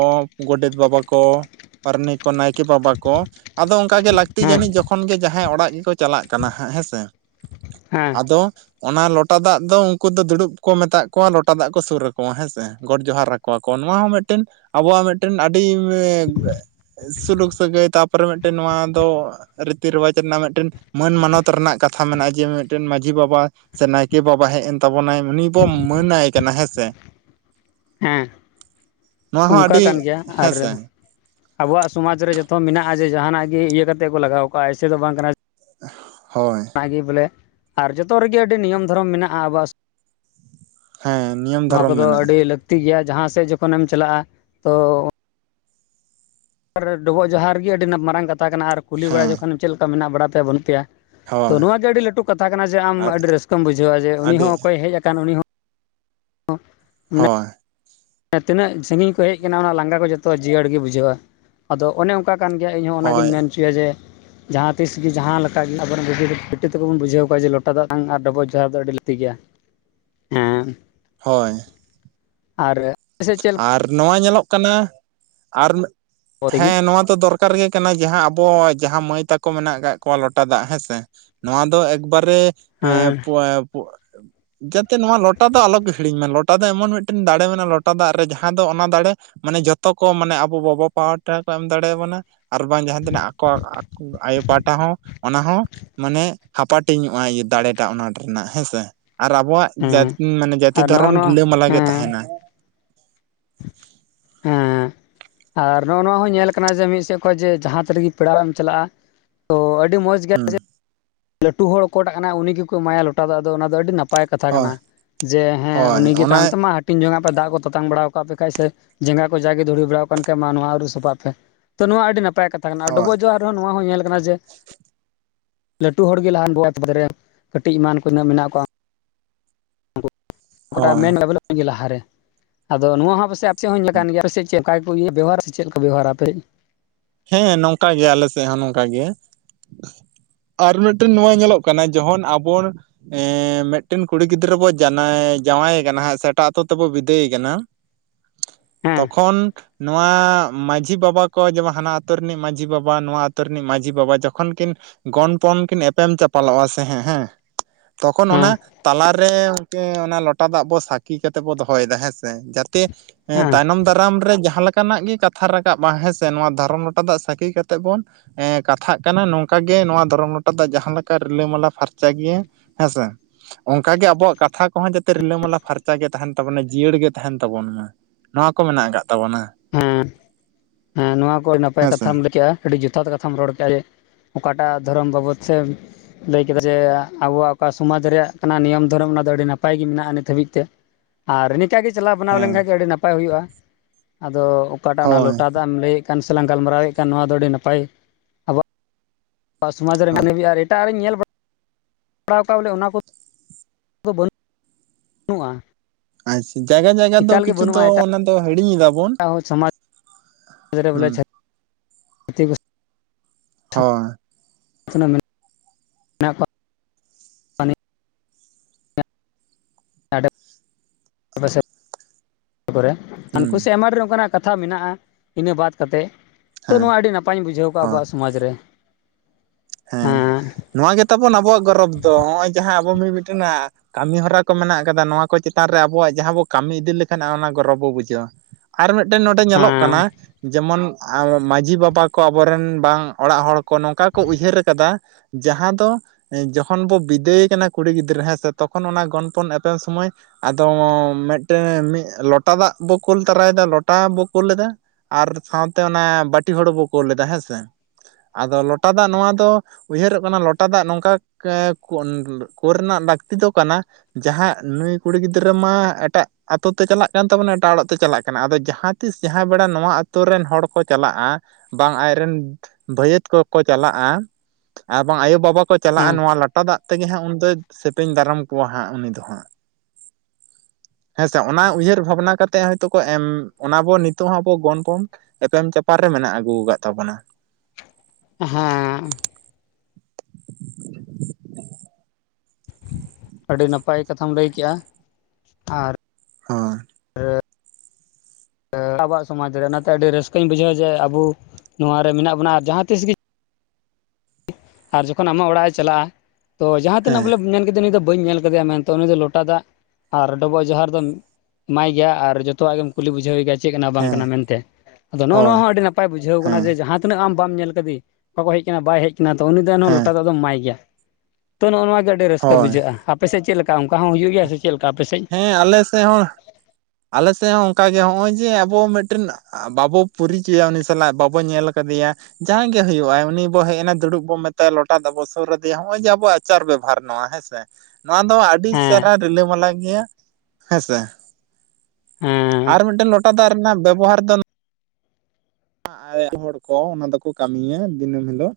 ᱜᱚᱰᱮᱛ ᱵᱟᱵᱟ ᱠᱚᱻ ᱾ ᱯᱟᱨᱱᱤ ᱠᱚ ᱱᱟᱭᱠᱮ ᱵᱟᱵᱟ ᱠᱚ ᱟᱫᱚ ᱚᱱᱠᱟ ᱜᱮ ᱞᱟᱹᱠᱛᱤ ᱦᱮᱸ ᱡᱟᱹᱱᱤᱡ ᱡᱚ ᱠᱷᱚᱱ ᱜᱮ ᱡᱟᱦᱟᱸᱭ ᱚᱲᱟᱜ ᱜᱮᱠᱚ ᱪᱟᱞᱟᱜ ᱠᱟᱱᱟ ᱦᱟᱸᱜ ᱦᱮᱸᱥᱮ ᱦᱮᱸ ᱟᱫᱚ ᱚᱱᱟ ᱞᱚᱴᱟ ᱫᱟᱜ ᱫᱚ ᱩᱱᱠᱩ ᱫᱚ ᱫᱩᱲᱩᱵ ᱠᱚ ᱢᱮᱛᱟᱜ ᱠᱚᱣᱟ ᱞᱚᱴᱟ ᱫᱟᱜ ᱠᱚ ᱥᱩᱨ ᱟᱠᱚᱣᱟ ᱦᱮᱸᱥᱮ ᱜᱚᱰ ᱡᱚᱦᱟᱨ ᱨᱟ ᱠᱚᱣᱟ ᱠᱚ ᱱᱚᱣᱟ ᱦᱚᱸ ᱢᱤᱫᱴᱮᱱ ᱟᱵᱚᱣᱟᱜ ᱢᱤᱫᱴᱮᱱ ᱟᱹᱰᱤᱻ, ᱥᱩᱞᱩᱠ ᱥᱟᱹᱜᱟᱹᱭ ᱛᱟᱯᱚᱨᱮ ᱢᱤᱫᱴᱮᱱ ᱱᱚᱣᱟ ᱫᱚ ᱨᱤᱛᱤ ᱨᱮᱣᱟᱡᱽ ᱨᱮᱱᱟᱜ ᱢᱤᱫᱴᱮᱱ ᱢᱟᱹᱱ ᱢᱟᱱᱚᱛ ᱨᱮᱱᱟᱜ ᱠᱟᱛᱷᱟ ᱢᱮᱱᱟᱜᱼᱟ ᱡᱮ ᱢᱤᱫᱴᱮᱱ ᱢᱟᱺᱡᱷᱤ ᱵᱟᱵᱟ ᱥᱮ ᱱᱟᱭᱠᱮ ᱵᱟᱵᱟ ᱦᱮᱡ ᱮᱱ ᱛᱟᱵᱚᱱᱟᱭ ᱩᱱᱤ ᱵᱚᱱ ᱢᱟᱹᱱ ᱟᱭ ᱠᱟᱱᱟ ᱦᱮᱸ ᱥᱮ᱾ ᱦᱮᱸ ᱱᱚᱣᱟ ᱦᱚᱸ ᱚᱱᱠᱟ ᱠᱟᱱ ᱟᱹᱰᱤ ᱜᱮᱭᱟ ᱟᱨ ᱦᱮᱸᱥᱮ ᱟᱵᱚᱣᱟᱜ ᱥᱚᱢᱟᱡᱽ ᱨᱮ ᱡᱚᱛᱚ ᱢᱮᱱᱟᱜᱼᱟ ᱡᱮ ᱡᱟᱦᱟᱱᱟᱜ ᱜᱮ ᱤᱭᱟᱹ ᱠᱟᱛᱮ ᱠᱚ ᱞᱟᱜᱟᱣ ᱠᱟᱜᱼᱟ ᱮᱭᱥᱮ ᱫᱚ ᱵᱟᱝ ᱠᱟᱱᱟ ᱦᱳᱭ, ᱚᱱᱟᱜᱮ ᱵᱚᱞᱮ ᱟᱨ ᱡᱚᱛᱚ ᱨᱮᱜᱮ ᱟᱹᱰᱤ ᱱᱤᱭᱚᱢ ᱫᱷᱚᱨᱚᱢ ᱢᱮᱱᱟᱜᱼᱟ ᱟᱵᱚᱣᱟᱜ ᱥᱚ ᱦᱮᱸ ᱱᱤᱭᱚᱢ ᱚᱱᱟ ᱫᱷᱚᱨᱚᱢ ᱠᱚᱫᱚ ᱢᱮᱱᱟᱜᱼᱟ ᱟᱹᱰᱤ ᱞᱟᱹᱠᱛᱤ ᱜᱮᱭᱟ ᱡᱟᱦᱟᱸ ᱥᱮᱫ ᱡᱚᱠᱷᱚᱱᱮᱢ ᱪᱟᱞᱟᱜᱼᱟ ᱛᱚ ᱟᱨ ᱰᱚᱵᱚᱜ ᱡᱚᱦᱟᱨ ᱜᱮ ᱟᱹᱰᱤ ᱢᱟᱨᱟᱝ ᱠᱟᱛᱷᱟ ᱠᱟᱱᱟ ᱟᱨ ᱠᱩᱞᱤ ᱵᱟᱲᱟ ᱦᱮᱸ ᱡᱚᱠᱷᱚᱱ ᱪᱮᱫ ᱞᱮᱠᱟ ᱢᱮᱱᱟᱜ ᱵᱟᱲᱟ ᱯᱮᱭᱟ ᱵᱟᱹᱱᱩᱜ ᱯᱮᱭᱟ ᱛᱚ ᱦᱳᱭ ᱱᱚᱣᱟ ᱜᱮ ᱟᱹᱰᱤ ᱞᱟᱹᱴᱩ ᱠᱟᱛᱷᱟ ᱠᱟᱱᱟ ᱡᱮ ᱟᱢ ᱟᱹᱰᱤ ᱨᱟᱹᱥᱠᱟᱹᱢ ᱵᱩᱡᱷᱟᱹᱣᱟ ᱡᱮ ᱩᱱᱤ ᱟᱹᱰᱤ ᱦᱚᱸ ᱚᱠᱚᱭᱮ ᱦᱮᱡ ᱟᱠᱟᱱ ᱩᱱᱤ ᱦᱚᱸ ᱦᱳᱭ, ᱦᱮ ᱛᱤᱱᱟᱹ ᱥᱟᱺᱜᱤᱧ ᱠᱷᱚᱭᱮᱦᱮᱡ ᱟᱠᱟᱱᱟ ᱚᱱᱟ ᱞᱟᱸᱜᱟ ᱠᱚ ᱡᱚᱛᱚ ᱡᱤᱭᱟᱹᱲ ᱜᱮ ᱵᱩᱡᱷᱟᱹᱟ᱾ ᱟᱫᱚ ᱚᱱᱮ ᱚᱱᱠᱟ ᱠᱟᱱ ᱜᱮᱭᱟ ᱤᱧᱦᱚᱸ ᱦᱳᱭ ᱚᱱᱟᱜᱤᱧ ᱢᱮᱱ ᱦᱚᱪᱚᱭᱟ ᱡᱮ ᱡᱟᱦᱟᱸ ᱛᱤᱥ ᱜᱮ ᱡᱟᱦᱟᱸ ᱞᱮᱠᱟ ᱟᱵᱚᱨᱮᱱ ᱵᱤᱴᱤ ᱛᱮᱠᱚᱵᱚᱱ ᱵᱩᱡᱷᱟᱹᱣ ᱠᱚᱣᱟ ᱡᱮ ᱞᱚᱴᱟ ᱫᱟᱜ ᱟᱨ ᱰᱚᱵᱚᱜ ᱡᱚᱦᱟᱨ ᱫᱚ ᱟᱹᱰᱤ ᱞᱟᱹᱠᱛᱤ ᱜᱮᱭᱟ ᱦᱮᱸ ᱦᱳᱭ, ᱟᱨ ᱟᱯᱮᱥᱮᱫ ᱪᱮᱫ? ᱟᱨ ᱱᱚᱚᱭ ᱧᱮᱞᱚᱜ ᱠᱟᱱᱟ ᱟᱨ ᱞᱮᱠᱟ ᱛᱮᱜᱮ ᱦᱮᱸ ᱱᱚᱣᱟ ᱫᱚ ᱫᱚᱨᱠᱟᱨ ᱚᱠᱟᱨ ᱜᱮ ᱠᱟᱱᱟ ᱡᱟᱦᱟᱸ ᱟᱵᱚ ᱡᱟᱦᱟᱸ ᱢᱟᱹᱭ ᱛᱟᱠᱚ ᱢᱮᱱᱟᱜ ᱠᱟᱜ ᱠᱚᱣᱟ ᱞᱚᱴᱟ ᱫᱟᱜ ᱦᱮᱸ ᱥᱮ ᱱᱚᱣᱟ ᱫᱚ ᱮᱠᱵᱟᱨᱮ ᱮᱸ ᱦᱮᱸ ᱯᱩᱭᱮ ᱡᱟᱛᱮ ᱱᱚᱣᱟ ᱞᱚᱴᱟ ᱫᱚ ᱟᱞᱚ ᱜᱮ ᱦᱤᱲᱤᱧ ᱢᱟ ᱞᱚᱴᱟ ᱫᱟᱜ ᱮᱢᱚᱱ ᱢᱤᱫᱴᱮᱱ ᱫᱟᱲᱮ ᱢᱮᱱᱟᱜᱼᱟ ᱞᱚ ᱴᱟ ᱫᱟᱜ ᱨᱮ ᱡᱟᱦᱟᱸ ᱫᱚ ᱚᱱᱟ ᱫᱟᱲᱮ ᱢᱟᱱᱮ ᱡᱚᱛᱚ ᱠᱚ ᱢᱟᱱᱮ ᱟᱵᱚ ᱵᱟᱵᱟ ᱯᱟᱦᱴᱟ ᱠᱚ ᱮᱢ ᱫᱟᱲᱮᱭᱟᱵᱚᱱᱟ, ᱟᱨ ᱵᱟᱝ ᱡᱟᱦᱟᱸ ᱛᱤᱱᱟᱹᱜ ᱟᱠᱚ ᱟᱭᱳ ᱯᱟᱦᱴᱟ ᱦᱚᱸ ᱚᱱᱟ ᱦᱚᱸ ᱢᱟᱱᱮ ᱦᱟᱯᱟᱴᱤᱧᱚᱜᱼᱟ ᱤᱭᱟᱹ ᱫᱟᱲᱮᱴᱟᱜ ᱚᱱᱟᱴ ᱨᱮᱱᱟᱜ, ᱦᱮᱸ ᱥᱮ? ᱟᱨ ᱟᱵᱚᱣᱟᱜ ᱦᱮᱸ ᱡᱟᱭ ᱢᱟᱱᱮ ᱡᱟᱛᱤ ᱟᱨ ᱱᱚᱜᱼᱚ ᱫᱷᱚᱨᱚᱢ ᱱᱚᱣᱟ ᱨᱤᱞᱟᱹᱢᱟᱞᱟ ᱜᱮ ᱦᱮᱸ ᱛᱟᱦᱮᱱᱟ᱾ ᱦᱮᱸ᱾ ᱟᱨ ᱱᱚᱼᱚ ᱱᱚᱣᱟ ᱦᱚᱸ ᱧᱮᱞ ᱟᱠᱟᱱᱟ ᱡᱮ ᱢᱤᱫ ᱥᱮᱫ ᱠᱷᱚᱡ ᱡᱮ ᱡᱟᱦᱟᱸ ᱛᱤ ᱨᱮᱜᱮ ᱯᱮᱲᱟ ᱚᱲᱟᱜ ᱮᱢ ᱪᱟᱞᱟᱜᱼᱟ ᱛᱚ ᱟᱹᱰᱤ ᱢᱚᱸᱡᱽ ᱦᱩᱸ [inaudible] ᱞᱟᱹᱴᱩ ᱦᱚᱲ ᱚᱠᱚᱭᱴᱟᱜ ᱠᱟᱱᱟᱭ ᱩᱱᱤ ᱜᱮᱠᱚ ᱮᱢᱟᱭᱟ ᱞᱚᱴᱟ ᱫᱚ ᱟᱫᱚ ᱚᱱᱟ ᱫᱚ ᱟᱹᱰᱤ ᱱᱟᱯ ᱯᱟᱭ ᱠᱟᱛᱷᱟ ᱦᱳᱭ ᱠᱟᱱᱟ ᱡᱮ ᱦᱮᱸ ᱦᱳᱭ ᱩᱱᱤ ᱜᱮ ᱚᱱᱟ ᱛᱟᱭᱚᱢ ᱛᱮᱢᱟ ᱴᱤᱧ ᱡᱚᱝᱟᱜ ᱯᱮ ᱫᱟᱜ ᱠᱚ ᱛᱮᱛᱟᱝ ᱵᱟᱲᱟᱣ ᱠᱟᱜ ᱯᱮ ᱠᱷᱟᱡ ᱥᱮ ᱡᱟᱸᱜᱟ ᱠᱚ ᱡᱟᱜᱮ ᱫᱷᱩᱲᱤ ᱵᱟᱲᱟᱣ ᱠᱟᱱ ᱠᱷᱟᱡ ᱢᱟ ᱱᱚᱣᱟ ᱟᱹᱨᱩᱵ ᱥᱟᱯᱟᱜ ᱯᱮ᱾ ᱛᱚ ᱱᱚᱣᱟ ᱟᱹᱰᱤ ᱱᱟᱯᱟᱭ ᱠᱟᱛᱷᱟ ᱠᱟᱱᱟ, ᱟᱨ ᱦᱳᱭ ᱰᱚᱵᱚᱜ ᱡᱚᱦᱟᱨ ᱨᱮᱦᱚᱸ ᱱᱚᱣᱟ ᱦᱚᱸ ᱧᱮᱞ ᱠᱟᱱᱟ ᱡᱮ ᱞᱟᱹᱴᱩ ᱦᱚᱲᱜᱮ ᱞᱟᱦᱟᱱ [inaudible] ᱠᱟᱹᱴᱤᱡ ᱮᱢᱟᱱ ᱠᱚ ᱩᱱᱟᱹᱜ ᱢᱮᱱᱟᱜ ᱠᱚᱣᱟ᱾ ᱚᱠᱚᱭ ᱴᱟᱜ ᱦᱳᱭ ᱢᱮᱱ ᱜᱮᱭᱟ ᱵᱚᱞᱮ ᱩᱱᱤ ᱜᱮ ᱞᱟᱦᱟᱨᱮ᱾ ᱟᱫᱚ ᱱᱚᱣᱟ ᱦᱚᱸ ᱟᱯᱮ ᱥᱮᱫ ᱟᱯᱮ ᱥᱮᱫ ᱦᱚᱸ ᱧᱮᱞ ᱠᱟᱱ ᱜᱮᱭᱟᱢ ᱟᱯᱮ ᱥᱮᱫ ᱪᱮᱫ ᱱᱚᱝᱠᱟᱱ ᱜᱮᱠᱚ ᱤᱭᱟᱹᱭᱟ ᱵᱮᱵᱚᱦᱟᱨᱟ ᱥᱮ ᱪᱮᱫ ᱞᱮᱠᱟ ᱵᱮᱵᱚᱦᱟᱨᱟ ᱟᱯᱮ? ᱦᱮᱸ, ᱱᱚᱝᱠᱟ ᱜᱮ ᱟᱞᱮ ᱥᱮᱫ ᱦᱚᱸ ᱱᱚᱝᱠᱟ ᱜᱮ᱾ ᱟᱨ ᱢᱤᱫᱴᱮᱱ ᱱᱚᱣᱟ ᱧᱮᱞᱚᱜ ᱠᱟᱱᱟ ᱡᱮᱦᱚᱱ ᱟᱵᱚᱱ ᱮᱸ ᱢᱤᱫᱴᱮᱱ ᱠᱩᱲᱤ ᱜᱤᱫᱽᱨᱟᱹ ᱵᱚᱱ ᱡᱟᱱᱟ ᱡᱟᱶᱟᱭᱮ ᱠᱟᱱᱟ ᱥᱮ ᱮᱴᱟᱜ ᱟᱛᱳ ᱛᱮᱵᱚ ᱵᱤᱫᱟᱹᱭᱮ ᱠᱟᱱᱟ, ᱦᱮᱸ ᱛᱚᱠᱷᱚᱱ ᱱᱚᱣᱟ ᱢᱟᱹᱡᱷᱤ ᱵᱟᱵᱟ ᱠᱚ ᱡᱮᱢᱚᱱ ᱦᱟᱱᱟ ᱟᱛᱳ ᱨᱤᱱᱤᱡ ᱢᱟᱺᱡᱷᱤ ᱵᱟᱵᱟ ᱱᱚᱣᱟ ᱟᱛᱳ ᱨᱤᱱᱤᱡ ᱢᱟᱺᱡᱷᱤ ᱵᱟᱵᱟ ᱡᱚᱠᱷᱚᱱ ᱠᱤᱱ ᱜᱚᱱᱯᱚᱱ ᱠᱤᱱ ᱮᱯᱮᱢ ᱪᱟᱯᱟᱞᱚᱜᱼᱟ ᱥᱮ ᱦᱮᱸ ᱦᱮᱸ ᱛᱚᱠᱷᱚᱱ ᱦᱮᱸ ᱚᱱᱟ ᱛᱟᱞᱟᱨᱮ ᱮᱸ ᱚᱱᱟ ᱞᱚᱴᱟ ᱫᱟᱜ ᱵᱚ ᱥᱟᱹᱠᱷᱤ ᱠᱟᱛᱮᱫ ᱵᱚ ᱫᱚᱦᱚᱭᱮᱫᱟ ᱦᱮᱸ ᱥᱮ, ᱡᱟᱛᱮ ᱮᱸ ᱦᱮᱸ ᱛᱟᱭᱱᱚᱢ ᱫᱟᱨᱟᱢ ᱨᱮ ᱡᱟᱦᱟᱸ ᱞᱮᱠᱟᱱᱟᱜ ᱜᱮ ᱠᱟᱛᱷᱟ ᱨᱟᱠᱟᱵᱼᱟ ᱦᱮᱸ ᱥᱮ ᱱᱚᱣᱟ ᱫᱷᱚᱨᱚᱢ ᱞᱚᱴᱟ ᱫᱟᱜ ᱥᱟᱹᱠᱷᱤ ᱠᱟᱛᱮᱜ ᱵᱚᱱ ᱮᱸ ᱠᱟᱛᱷᱟᱜ ᱠᱟᱱᱟ ᱱᱚᱝᱠᱟ ᱜᱮ ᱱᱚᱣᱟ ᱫᱷᱚᱨᱚᱢ ᱞᱚᱴᱟ ᱫᱚᱜ ᱡᱟᱦᱟᱸ ᱞᱮᱠᱟ ᱨᱤᱞᱟᱹᱢᱟᱞᱟ ᱯᱷᱟᱨᱪᱟ ᱜᱮᱭᱟ ᱦᱮᱸ ᱥᱮ? ᱚᱱᱠᱟ ᱜᱮ ᱟᱵᱚᱣᱟᱜ ᱠᱟᱛᱷᱟ ᱠᱚᱦᱚᱸ ᱡᱟᱛᱮ ᱨᱤᱞᱟᱹᱢᱟᱞᱟ ᱯᱷᱟᱨᱪᱟ ᱜᱮ ᱛᱟᱦᱮᱱ ᱛᱟᱵᱚᱱᱟ ᱡᱤᱭᱟᱹᱲ ᱜᱮ ᱛᱟᱦᱮᱱ ᱛᱟᱵᱚᱱ ᱢᱟ᱾ ᱱᱚᱣᱟ ᱠᱚ ᱢᱮᱱᱟᱜ ᱟᱠᱟᱫ ᱛᱟᱵᱚᱱᱟ᱾ ᱦᱮᱸ, ᱦᱮᱸ ᱱᱚᱶᱟ ᱠᱚ ᱟᱹᱰᱤ ᱱᱟᱯᱟᱭ ᱦᱮᱸᱥᱮ ᱠᱟᱛᱷᱟᱢ ᱞᱟᱹᱭ ᱠᱮᱜᱼᱟ ᱟᱹᱰᱤ ᱡᱚᱛᱷᱟᱛ ᱠᱟᱛᱷᱟᱢ ᱨᱚᱲ ᱠᱮᱜ-ᱟ ᱡᱮ ᱚᱠᱟᱴᱟᱜ ᱫᱷᱚᱨᱚᱢ ᱵᱟᱵᱚᱫ ᱥᱮ ᱞᱟᱹᱭ ᱠᱮᱫᱟ ᱡᱮ ᱟᱵᱚᱣᱟᱜ ᱚᱠᱟ ᱥᱚᱢᱟᱡᱽ ᱨᱮᱭᱟᱜ ᱠᱟᱱᱟ ᱱᱤᱭᱚᱢ ᱫᱷᱚᱨᱚᱢ ᱚᱱᱟ ᱫᱚ ᱟᱹᱰᱤ ᱱᱟᱯᱟᱭ ᱜᱮ ᱢᱮᱱᱟᱜᱼᱟ ᱱᱤᱛ ᱦᱟᱹᱵᱤᱡ ᱛᱮ᱾ ᱟᱨ ᱱᱤᱝᱠᱟᱹ ᱜᱮ ᱪᱟᱞᱟᱣ ᱵᱮᱱᱟᱣ ᱦᱮᱸ ᱞᱮᱱᱠᱷᱟᱡ ᱜᱮ ᱟᱹᱰᱤ ᱱᱟᱯᱟᱭ ᱦᱩᱭᱩᱜᱼᱟ᱾ ᱟᱫᱚ ᱚᱠᱟᱴᱟᱜ ᱚᱱᱟ ᱦᱳᱭ ᱞᱚᱴᱟ ᱫᱟᱜ ᱮᱢ ᱞᱟᱹᱭᱮᱫ ᱠᱟᱱ ᱥᱮ ᱞᱟᱝ ᱜᱟᱞᱢᱟᱨᱟᱣᱮᱫ ᱠᱟᱱ ᱱᱚᱣᱟ ᱫᱚ ᱟᱹᱰᱤ ᱱᱟᱯᱟᱭ ᱟᱵᱣᱟᱜ ᱥᱚᱢᱟᱡᱽ ᱨᱮ ᱦᱳᱭ [inaudible] ᱟᱨ ᱮᱴᱟᱜ ᱨᱤᱧ ᱧᱮᱞ ᱵᱟ ᱵᱟᱲᱟᱣ ᱠᱟᱜ ᱵᱚᱞᱮ ᱚᱱᱟ ᱠᱚ ᱫᱚ ᱵᱟᱹᱱᱩᱜ ᱱᱩᱜᱼᱟ᱾ ᱟᱪᱪᱷᱟ ᱡᱟᱭᱜᱟ ᱡᱟᱭᱜᱟ ᱫᱚ ᱠᱤᱪᱷᱩ ᱫᱚ ᱚᱱᱟ ᱫᱚ ᱦᱤᱲᱤᱧ ᱮᱫᱟᱵᱚᱱ᱾ ᱟᱵᱚ ᱥᱚᱢᱟᱡᱽ [inaudible] ᱨᱮ ᱵᱚᱞᱮ ᱦᱩᱸ [inaudible] ᱦᱳᱭ᱾ [inaudible] ᱢᱮᱱᱟᱜ ᱠᱚᱣᱟ [inaudible] ᱦᱩᱸ ᱦᱟᱱᱠᱩ ᱥᱮᱫ ᱟᱭᱢᱟ ᱨᱮ ᱱᱚᱝᱠᱟᱱᱟᱜ ᱠᱟᱛᱷᱟ ᱢᱮᱱᱟᱜᱼᱟ, ᱤᱱᱟᱹ ᱵᱟᱫ ᱠᱟᱛᱮᱫ, ᱛᱚ ᱦᱮᱸ ᱱᱚᱣᱟ ᱟᱹᱰᱤ ᱱᱟᱯᱟᱭᱤᱧ ᱵᱩᱡᱷᱟᱹᱣ ᱠᱟᱜᱼᱟ ᱦᱳᱭ ᱟᱵᱚᱣᱟᱜ ᱥᱚᱢᱟᱡᱽ ᱨᱮ᱾ ᱦᱮᱸ, ᱱᱚᱣᱟ ᱜᱮᱛᱟ ᱵᱚᱱ ᱟᱵᱚᱣᱟᱜ ᱜᱚᱨᱚᱵᱽ ᱫᱚ ᱦᱚᱸᱜᱼᱚᱭ ᱡᱟᱦᱟᱸ ᱟᱵᱚ ᱢᱤ ᱢᱤᱫᱴᱮᱱ ᱟᱸ ᱠᱟᱹᱢᱤᱦᱚᱨᱟ ᱠᱚ ᱢᱮᱱᱟᱜ ᱟᱠᱟᱫᱟ ᱱᱚᱣᱟ ᱠᱚ ᱪᱮᱛᱟᱱ ᱨᱮ ᱟᱵᱚᱣᱟᱜ ᱡᱟᱦᱟᱸ ᱵᱚ ᱠᱟᱹᱢᱤ ᱤᱫᱤ ᱞᱮᱠᱷᱟᱱ ᱚᱱᱟ ᱜᱚᱨᱚᱵᱽ ᱵᱚ ᱵᱩᱡᱷᱟᱹᱣᱟ᱾ ᱟᱨ ᱢᱤᱫᱴᱟᱝ ᱱᱚᱰᱮ ᱧᱮᱞᱚᱜ ᱠᱟᱱᱟ ᱦᱮᱸ ᱡᱮᱢᱚᱱ ᱟᱸ ᱢᱟᱺᱡᱷᱤ ᱵᱟᱵᱟ ᱠᱚ ᱟᱵᱚᱨᱮᱱ ᱵᱟᱝ ᱚᱲᱟᱜ ᱦᱚᱲ ᱠᱚ ᱱᱚᱝᱠᱟ ᱠᱚ ᱩᱭᱦᱟᱹᱨ ᱠᱟᱫᱟ ᱡᱟᱦᱟᱸ ᱫᱚ ᱮᱸ ᱡᱚᱠᱷᱚᱱ ᱵᱚ ᱵᱤᱫᱟᱹᱭᱮ ᱠᱟᱱᱟ ᱠᱩᱲᱤ ᱜᱤᱫᱽᱨᱟᱹ ᱦᱮᱸᱥᱮ ᱛᱚᱠᱷᱚᱱ ᱚᱱᱟ ᱜᱚᱱᱯᱚᱱ ᱮᱯᱮᱱ ᱥᱚᱢᱚᱭ ᱟᱫᱚ ᱢᱤᱫᱴᱮᱱ ᱢᱤᱛ ᱞᱚᱴᱟ ᱫᱟᱜ ᱵᱚ ᱠᱩᱞ ᱛᱚᱨᱟᱭ ᱮᱫᱟ ᱞᱚᱴᱟ ᱵᱚ ᱠᱩᱞ ᱮᱫᱟ ᱟᱨ ᱥᱟᱶ ᱛᱮ ᱚᱱᱟ ᱵᱟᱹᱴᱤ ᱦᱩᱲᱩ ᱵᱚ ᱠᱩᱞ ᱮᱫᱟ ᱦᱮᱸ ᱥᱮ ᱟᱫᱚ ᱞᱚᱴᱟ ᱫᱟᱜ ᱱᱚᱣᱟ ᱫᱚᱼᱼ ᱫᱚ ᱩᱭᱦᱟᱹᱨᱚᱜ ᱠᱟᱱᱟ ᱞᱚᱴᱟ ᱫᱟᱜ ᱱᱚᱝᱠᱟ ᱠᱚ ᱨᱮᱱᱟᱜ ᱞᱟᱹᱠᱛᱤ ᱫᱚ ᱠᱟᱱᱟ ᱡᱟᱦᱟᱸ ᱱᱩᱭ ᱠᱩᱲᱤ ᱜᱤᱫᱽᱨᱟᱹ ᱢᱟ ᱮᱴᱟᱜ ᱟᱛᱳ ᱛᱮ ᱪᱟᱞᱟᱜ ᱠᱟᱱ ᱛᱟᱵᱚᱱᱟ ᱮᱴᱟᱜ ᱚᱲᱟᱜ ᱛᱮ ᱪᱟᱞᱟᱜ ᱠᱟᱱᱟ ᱟᱫᱚ ᱡᱟᱦᱟᱸ ᱛᱤᱥ ᱡᱟᱦᱟᱸ ᱵᱮᱲᱟ ᱱᱚᱣᱟ ᱟᱛᱳ ᱨᱮᱱ ᱦᱚᱲ ᱠᱚ ᱪᱟᱞᱟᱜᱼᱟ ᱵᱟᱝ ᱟᱡ ᱨᱮᱱᱼᱼ ᱵᱷᱟᱹᱭᱟᱹᱛ ᱠᱚᱠᱚ ᱪᱟᱞᱟᱜᱼᱟ ᱟᱨ ᱵᱟᱝ ᱟᱭᱳ ᱵᱟᱵᱟ ᱠᱚ ᱪᱟᱞᱟᱜᱼᱟ ᱦᱮᱸ ᱱᱚᱣᱟᱼᱼ ᱞᱚᱴᱟ ᱫᱟᱜ ᱛᱮᱜᱮ ᱦᱟᱸᱜ ᱩᱱ ᱫᱚᱭ ᱥᱮᱯᱮᱧ ᱫᱟᱨᱟᱢ ᱠᱚᱣᱟ ᱦᱟᱸᱜ ᱩᱱᱤ ᱫᱚ ᱦᱟᱸᱜ ᱦᱮᱸᱥᱮ ᱚᱱᱟ ᱩᱭᱦᱟᱹᱨ ᱵᱷᱟᱵᱽᱱᱟ ᱠᱟᱛᱮᱫ ᱦᱚᱭᱛᱳ ᱠᱚ ᱮᱢ ᱚᱱᱟ ᱵᱚ ᱱᱤᱛᱚᱜ ᱦᱚᱸ ᱟᱵᱚ ᱜᱚᱱᱯᱚᱱ ᱮᱯᱮᱢ ᱪᱟᱯᱟᱞ ᱨᱮ ᱢᱮᱱᱟᱜ ᱟᱹᱜᱩ ᱟᱠᱟᱫ ᱛᱟᱵᱚᱱᱟ ᱦᱮᱸᱻ [inaudible] ᱟᱹᱰᱤ ᱱᱟᱯᱟᱭ ᱠᱟᱛᱷᱟᱢ ᱞᱟᱹᱭ ᱠᱮᱫᱼᱟ ᱟᱨ ᱦᱚᱸ ᱟᱵᱚᱣᱟᱜ ᱥᱚᱢᱟᱡᱽ ᱨᱮ ᱚᱱᱟ ᱛᱮ ᱟᱹᱰᱤ ᱨᱟᱹᱥᱠᱟᱹᱧ ᱵᱩᱡᱷᱟᱹᱣᱟ ᱡᱮ ᱟᱵᱚ ᱱᱚᱣᱟ ᱨᱮ ᱢᱮᱱᱟᱜ ᱵᱚᱱᱟ ᱟᱨ ᱡᱟᱦᱟᱸ ᱛᱤᱥ ᱜᱮᱼᱼ ᱟᱨ ᱡᱚᱠᱷᱚᱱ ᱟᱢᱟᱜ ᱚᱲᱟᱜ ᱮ ᱪᱟᱞᱟᱜᱼᱟ ᱛᱚ ᱡᱟᱦᱟᱸ ᱛᱤᱱᱟᱹᱜ ᱦᱮᱸ ᱵᱚᱞᱮ ᱢᱮᱱ ᱠᱮᱫᱮᱭᱟ ᱱᱩᱭ ᱫᱚ ᱵᱟᱹᱧ ᱧᱮᱞ ᱠᱟᱫᱮᱭᱟ ᱢᱮᱱ ᱛᱮ ᱩᱱᱤ ᱫᱚ ᱞᱚᱴᱟ ᱫᱟᱜ ᱟᱨ ᱰᱚᱵᱚᱜ ᱡᱚᱦᱟᱨ ᱫᱚ ᱮᱢᱟᱭ ᱜᱮᱭᱟ ᱟᱨ ᱡᱚᱛᱚᱣᱟᱜ ᱜᱮᱢ ᱠᱩᱞᱤ ᱵᱩᱡᱷᱟᱹᱣ ᱜᱮᱭᱟ ᱪᱮᱫ ᱠᱟᱱᱟ ᱵᱟᱝ ᱦᱮᱸ ᱠᱟᱱᱟ ᱢᱮᱱ ᱛᱮ ᱟᱫᱚ ᱱᱚᱜᱼᱚ ᱱᱚᱣᱟ ᱦᱳᱭ ᱦᱚᱸ ᱟᱹᱰᱤ ᱱᱟᱯᱟᱭ ᱵᱩᱡᱷᱟᱹᱣ ᱦᱮᱸ ᱠᱟᱱᱟ ᱡᱮ ᱡᱟᱸᱦᱟ [unintelligible] ᱟᱢ ᱵᱟᱢ ᱧᱮᱞ ᱠᱟᱫᱮ ᱚᱠᱚᱭ ᱠᱚ ᱦᱮᱡ ᱟᱠᱟᱱᱟ ᱵᱟᱭ ᱦᱮᱡ ᱠᱟᱱᱟ ᱛᱚ ᱩᱱᱤ ᱫᱚ ᱮᱱᱦᱚᱸ ᱦᱮᱸ ᱞᱚᱴᱟ ᱫᱟᱜ ᱫᱚᱢ ᱮᱢᱟᱭ ᱜᱮᱭᱟ ᱛᱚ ᱱᱚᱜᱼᱚ ᱱᱚᱣᱟ ᱜᱮ ᱟᱹᱰᱤ ᱨᱟᱹᱥᱠᱟᱹ ᱦᱳᱭ ᱵᱩᱡᱷᱟᱹᱜᱼᱟ ᱟᱯᱮ ᱥᱮᱫ ᱪᱮᱫ ᱞᱮᱠᱟ ᱚᱱᱠᱟ ᱦᱚᱸ ᱦᱩᱭᱩᱜ ᱜᱮᱭᱟ ᱥᱮ ᱪᱮᱫ ᱞᱮᱠᱟ ᱟᱯᱮ ᱥᱮᱫ ᱦᱮᱸ ᱟᱞᱮ ᱥᱮᱫ ᱦᱚᱸᱼᱼ ᱟᱞᱮ ᱥᱮᱫ ᱦᱚᱸ ᱚᱱᱠᱟᱜ ᱜᱮ ᱱᱚᱜᱼᱚᱭ ᱡᱮ ᱟᱵᱚ ᱢᱤᱫᱴᱮᱱ ᱵᱟᱵᱚ ᱯᱚᱨᱤᱪᱚᱭᱟ ᱩᱱᱤ ᱥᱟᱞᱟᱜ ᱵᱟᱵᱚ ᱧᱮᱞ ᱟᱠᱟᱫᱮᱭᱟ ᱡᱟᱦᱟᱸᱭ ᱜᱮ ᱦᱩᱭᱩᱜᱼᱟ ᱩᱱᱤ ᱵᱚ ᱦᱮᱡ ᱮᱱᱟ ᱫᱩᱲᱩᱵ ᱵᱚ ᱢᱮᱛᱟᱭᱟ ᱞᱚᱴᱟ ᱫᱟᱜ ᱵᱚ ᱥᱩᱨ ᱟᱫᱮᱭᱟ ᱱᱚᱜ ᱚᱭ ᱡᱮ ᱟᱵᱚᱣᱟᱜ ᱟᱪᱟᱨ ᱵᱮᱵᱟᱨ ᱱᱚᱣᱟ ᱦᱮᱸᱥᱮ ᱱᱚᱣᱟ ᱫᱚ ᱟᱹᱰᱤ ᱦᱮᱸ ᱪᱮᱨᱦᱟ ᱨᱤᱞᱟᱹ ᱢᱟᱞᱟ ᱜᱮᱼᱼ ᱱᱤᱭᱟ ᱦᱮᱸᱥᱮ ᱦᱮᱸ ᱟᱨ ᱢᱤᱫᱴᱮᱱ ᱞᱚᱴᱟ ᱫᱟᱜ ᱨᱮᱱᱟᱜ ᱵᱮᱵᱚᱦᱟᱨ ᱫᱚᱼᱼ [unintelligible] ᱦᱚᱲ ᱠᱚ ᱚᱱᱟ ᱫᱚᱠᱚ ᱠᱟᱹᱢᱤᱭᱟ ᱫᱤᱱᱟᱹᱢ ᱦᱤᱞᱳᱜᱼᱼ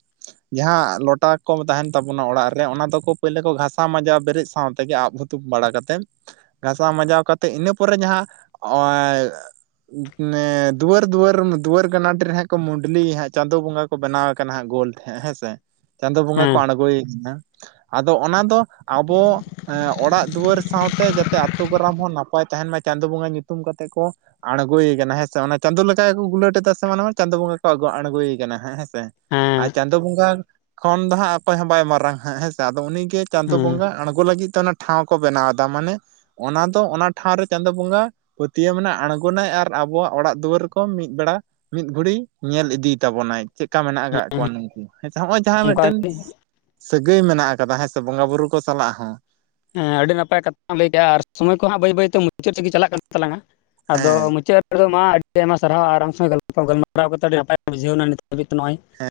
ᱡᱟᱦᱟᱸ ᱞᱚᱴᱟ ᱠᱚ ᱛᱟᱦᱮᱱ ᱛᱟᱵᱚᱱᱟ ᱚᱲᱟᱜ ᱨᱮ ᱚᱱᱟ ᱫᱚᱠᱚ ᱯᱟᱹᱭᱞᱟᱹ ᱠᱚ ᱜᱷᱟᱥᱟ ᱢᱟᱡᱟᱣ ᱵᱮᱨᱮᱫ ᱥᱟᱶ ᱛᱮᱜᱮ ᱟᱵᱚ ᱛᱩᱛ ᱵᱟᱲᱟ ᱠᱟᱛᱮᱫ ᱜᱷᱟᱥᱟᱣ ᱢᱟᱡᱟᱣ ᱠᱟᱛᱮᱜ ᱤᱱᱟᱹ ᱯᱚᱨᱮ ᱡᱟᱦᱟᱸ [unintelligible] ᱱᱮ ᱫᱩᱣᱟᱹᱨ ᱫᱩᱣᱟᱹᱨᱼᱼ ᱫᱩᱣᱟᱹᱨ ᱜᱟᱱᱟᱰᱮ ᱨᱮ ᱦᱟᱸᱜ ᱠᱚ ᱢᱩᱰᱞᱤ ᱦᱟᱸᱜ ᱪᱟᱸᱫᱳ ᱵᱚᱸᱜᱟ ᱠᱚ ᱵᱮᱱᱟᱣ ᱠᱟᱱᱟ ᱦᱟᱸᱜ ᱜᱳᱞ ᱛᱮ ᱦᱟᱸᱜ ᱦᱮᱸ ᱥᱮ ᱪᱟᱸᱫᱳ ᱵᱚᱸᱜᱟ ᱠᱚ ᱦᱮᱸ ᱟᱬᱜᱚᱭᱮ ᱠᱟᱱᱟ ᱟᱫᱚ ᱚᱱᱟ ᱫᱚ ᱟᱵᱚᱼᱼ ᱮᱸ ᱚᱲᱟᱜ ᱫᱩᱣᱟᱹᱨ ᱥᱟᱶᱛᱮ ᱡᱟᱛᱮ ᱟᱛᱳ ᱜᱨᱟᱢ ᱦᱚᱸ ᱱᱟᱯᱟᱭ ᱛᱟᱦᱮᱱ ᱢᱟ ᱪᱟᱸᱫᱳ ᱵᱚᱸᱜᱟ ᱧᱩᱛᱩᱢ ᱠᱟᱛᱮᱜ ᱠᱚ ᱟᱬᱜᱳᱭᱮ ᱠᱟᱱᱟ ᱦᱮᱸᱥᱮ ᱚᱱᱟ ᱪᱟᱸᱫᱳ ᱞᱮᱠᱟ ᱜᱮᱠᱚ ᱜᱩᱞᱟᱹᱴ [unintelligible] ᱢᱟᱱᱮ ᱪᱟᱸᱫᱳ ᱵᱚᱸᱜᱟ ᱠᱚ ᱟᱹᱜᱩ ᱟᱬᱜᱩᱭᱮ ᱠᱟᱱᱟ ᱦᱮᱸ ᱦᱮᱸ ᱥᱮ ᱦᱮᱸ ᱟᱨ ᱪᱟᱸᱫᱳ ᱵᱚᱸᱜᱟ ᱠᱷᱚᱱ ᱫᱚ ᱦᱟᱸᱜ ᱚᱠᱚᱭ ᱦᱚᱸ ᱵᱟᱭ ᱢᱟᱨᱟᱝ ᱦᱟᱸᱜ ᱦᱮᱸᱥᱮ ᱟᱫᱚ ᱩᱱᱤ ᱜᱮ ᱪᱟᱸᱫᱳ ᱵᱚᱸᱜᱟ ᱦᱮᱸ ᱟᱬᱜᱚ ᱞᱟᱹᱜᱤᱫ ᱛᱮ ᱚᱱᱟ ᱴᱷᱟᱶ ᱠᱚ ᱵᱮᱱᱟᱣ ᱫᱟ ᱢᱟᱱᱮ ᱚᱱᱟ ᱫᱚ ᱚᱱᱟ ᱴᱷᱟᱶ ᱨᱮ ᱪᱟᱸᱫᱳ ᱵᱚᱸᱜᱟᱼᱼ ᱯᱟᱹᱛᱤᱭᱟᱹᱣ ᱢᱮᱱᱟᱜᱼᱟ ᱟᱬᱜᱚᱱᱟᱭ ᱟᱨ ᱟᱵᱚᱣᱟᱜ ᱚᱲᱟᱜ ᱫᱩᱣᱟᱹᱨ ᱠᱚ ᱢᱤᱫ ᱵᱮᱲᱟ ᱢᱤᱫ ᱜᱷᱩᱲᱤ ᱧᱮᱞ ᱤᱫᱤ ᱛᱟᱵᱚᱱᱟᱭ ᱪᱮᱜᱠᱟ ᱢᱮᱱᱟᱜ ᱠᱟᱜ ᱠᱚᱣᱟ ᱱᱩᱠᱩ ᱦᱮᱸᱥᱮ ᱦᱚᱜᱼᱚᱭ ᱡᱟᱦᱟᱸ ᱚᱱᱠᱟ ᱢᱮᱜᱴᱮᱱ ᱥᱟᱹᱜᱟᱹᱭ ᱢᱮᱱᱟᱜ ᱟᱠᱟᱫᱟ ᱦᱮᱸ ᱥᱮ ᱵᱚᱸᱜᱟ ᱵᱩᱨᱩ ᱠᱚ ᱥᱟᱞᱟᱜ ᱦᱚᱸ ᱦᱮᱸ ᱟᱹᱰᱤ ᱱᱟᱯᱟᱭ ᱠᱟᱛᱷᱟᱢ ᱞᱟᱹᱭ ᱠᱮᱜᱼᱟ ᱟᱨ ᱥᱚᱢᱚᱭ ᱠᱚ ᱦᱟᱸᱜ ᱵᱟᱹᱭ ᱵᱟᱹᱭᱛᱮ ᱢᱩᱪᱟᱹᱫ ᱥᱮᱜ ᱜᱮ ᱪᱟᱞᱟᱜ ᱠᱟᱱ ᱛᱟᱞᱟᱝᱼᱟ ᱟᱫᱚ ᱦᱮᱸ ᱢᱩᱪᱟᱹᱫᱼᱼ ᱢᱩᱪᱟᱹᱫ ᱨᱮ ᱢᱟ ᱟᱹᱰᱤ ᱟᱭᱢᱟ ᱥᱟᱨᱦᱟᱣ ᱟᱨ ᱟᱢ ᱥᱟᱶᱜᱟᱞᱯᱚ ᱜᱟᱞᱢᱟᱨᱟᱣ ᱠᱟᱛᱮ ᱟᱹᱰᱤ ᱱᱟᱯᱟᱭ ᱧᱚᱜ ᱵᱩᱡᱷᱟᱹᱣ ᱱᱟ ᱱᱤᱛ ᱦᱟᱹᱵᱤᱡ ᱛᱮ ᱱᱚᱜᱼᱚᱭ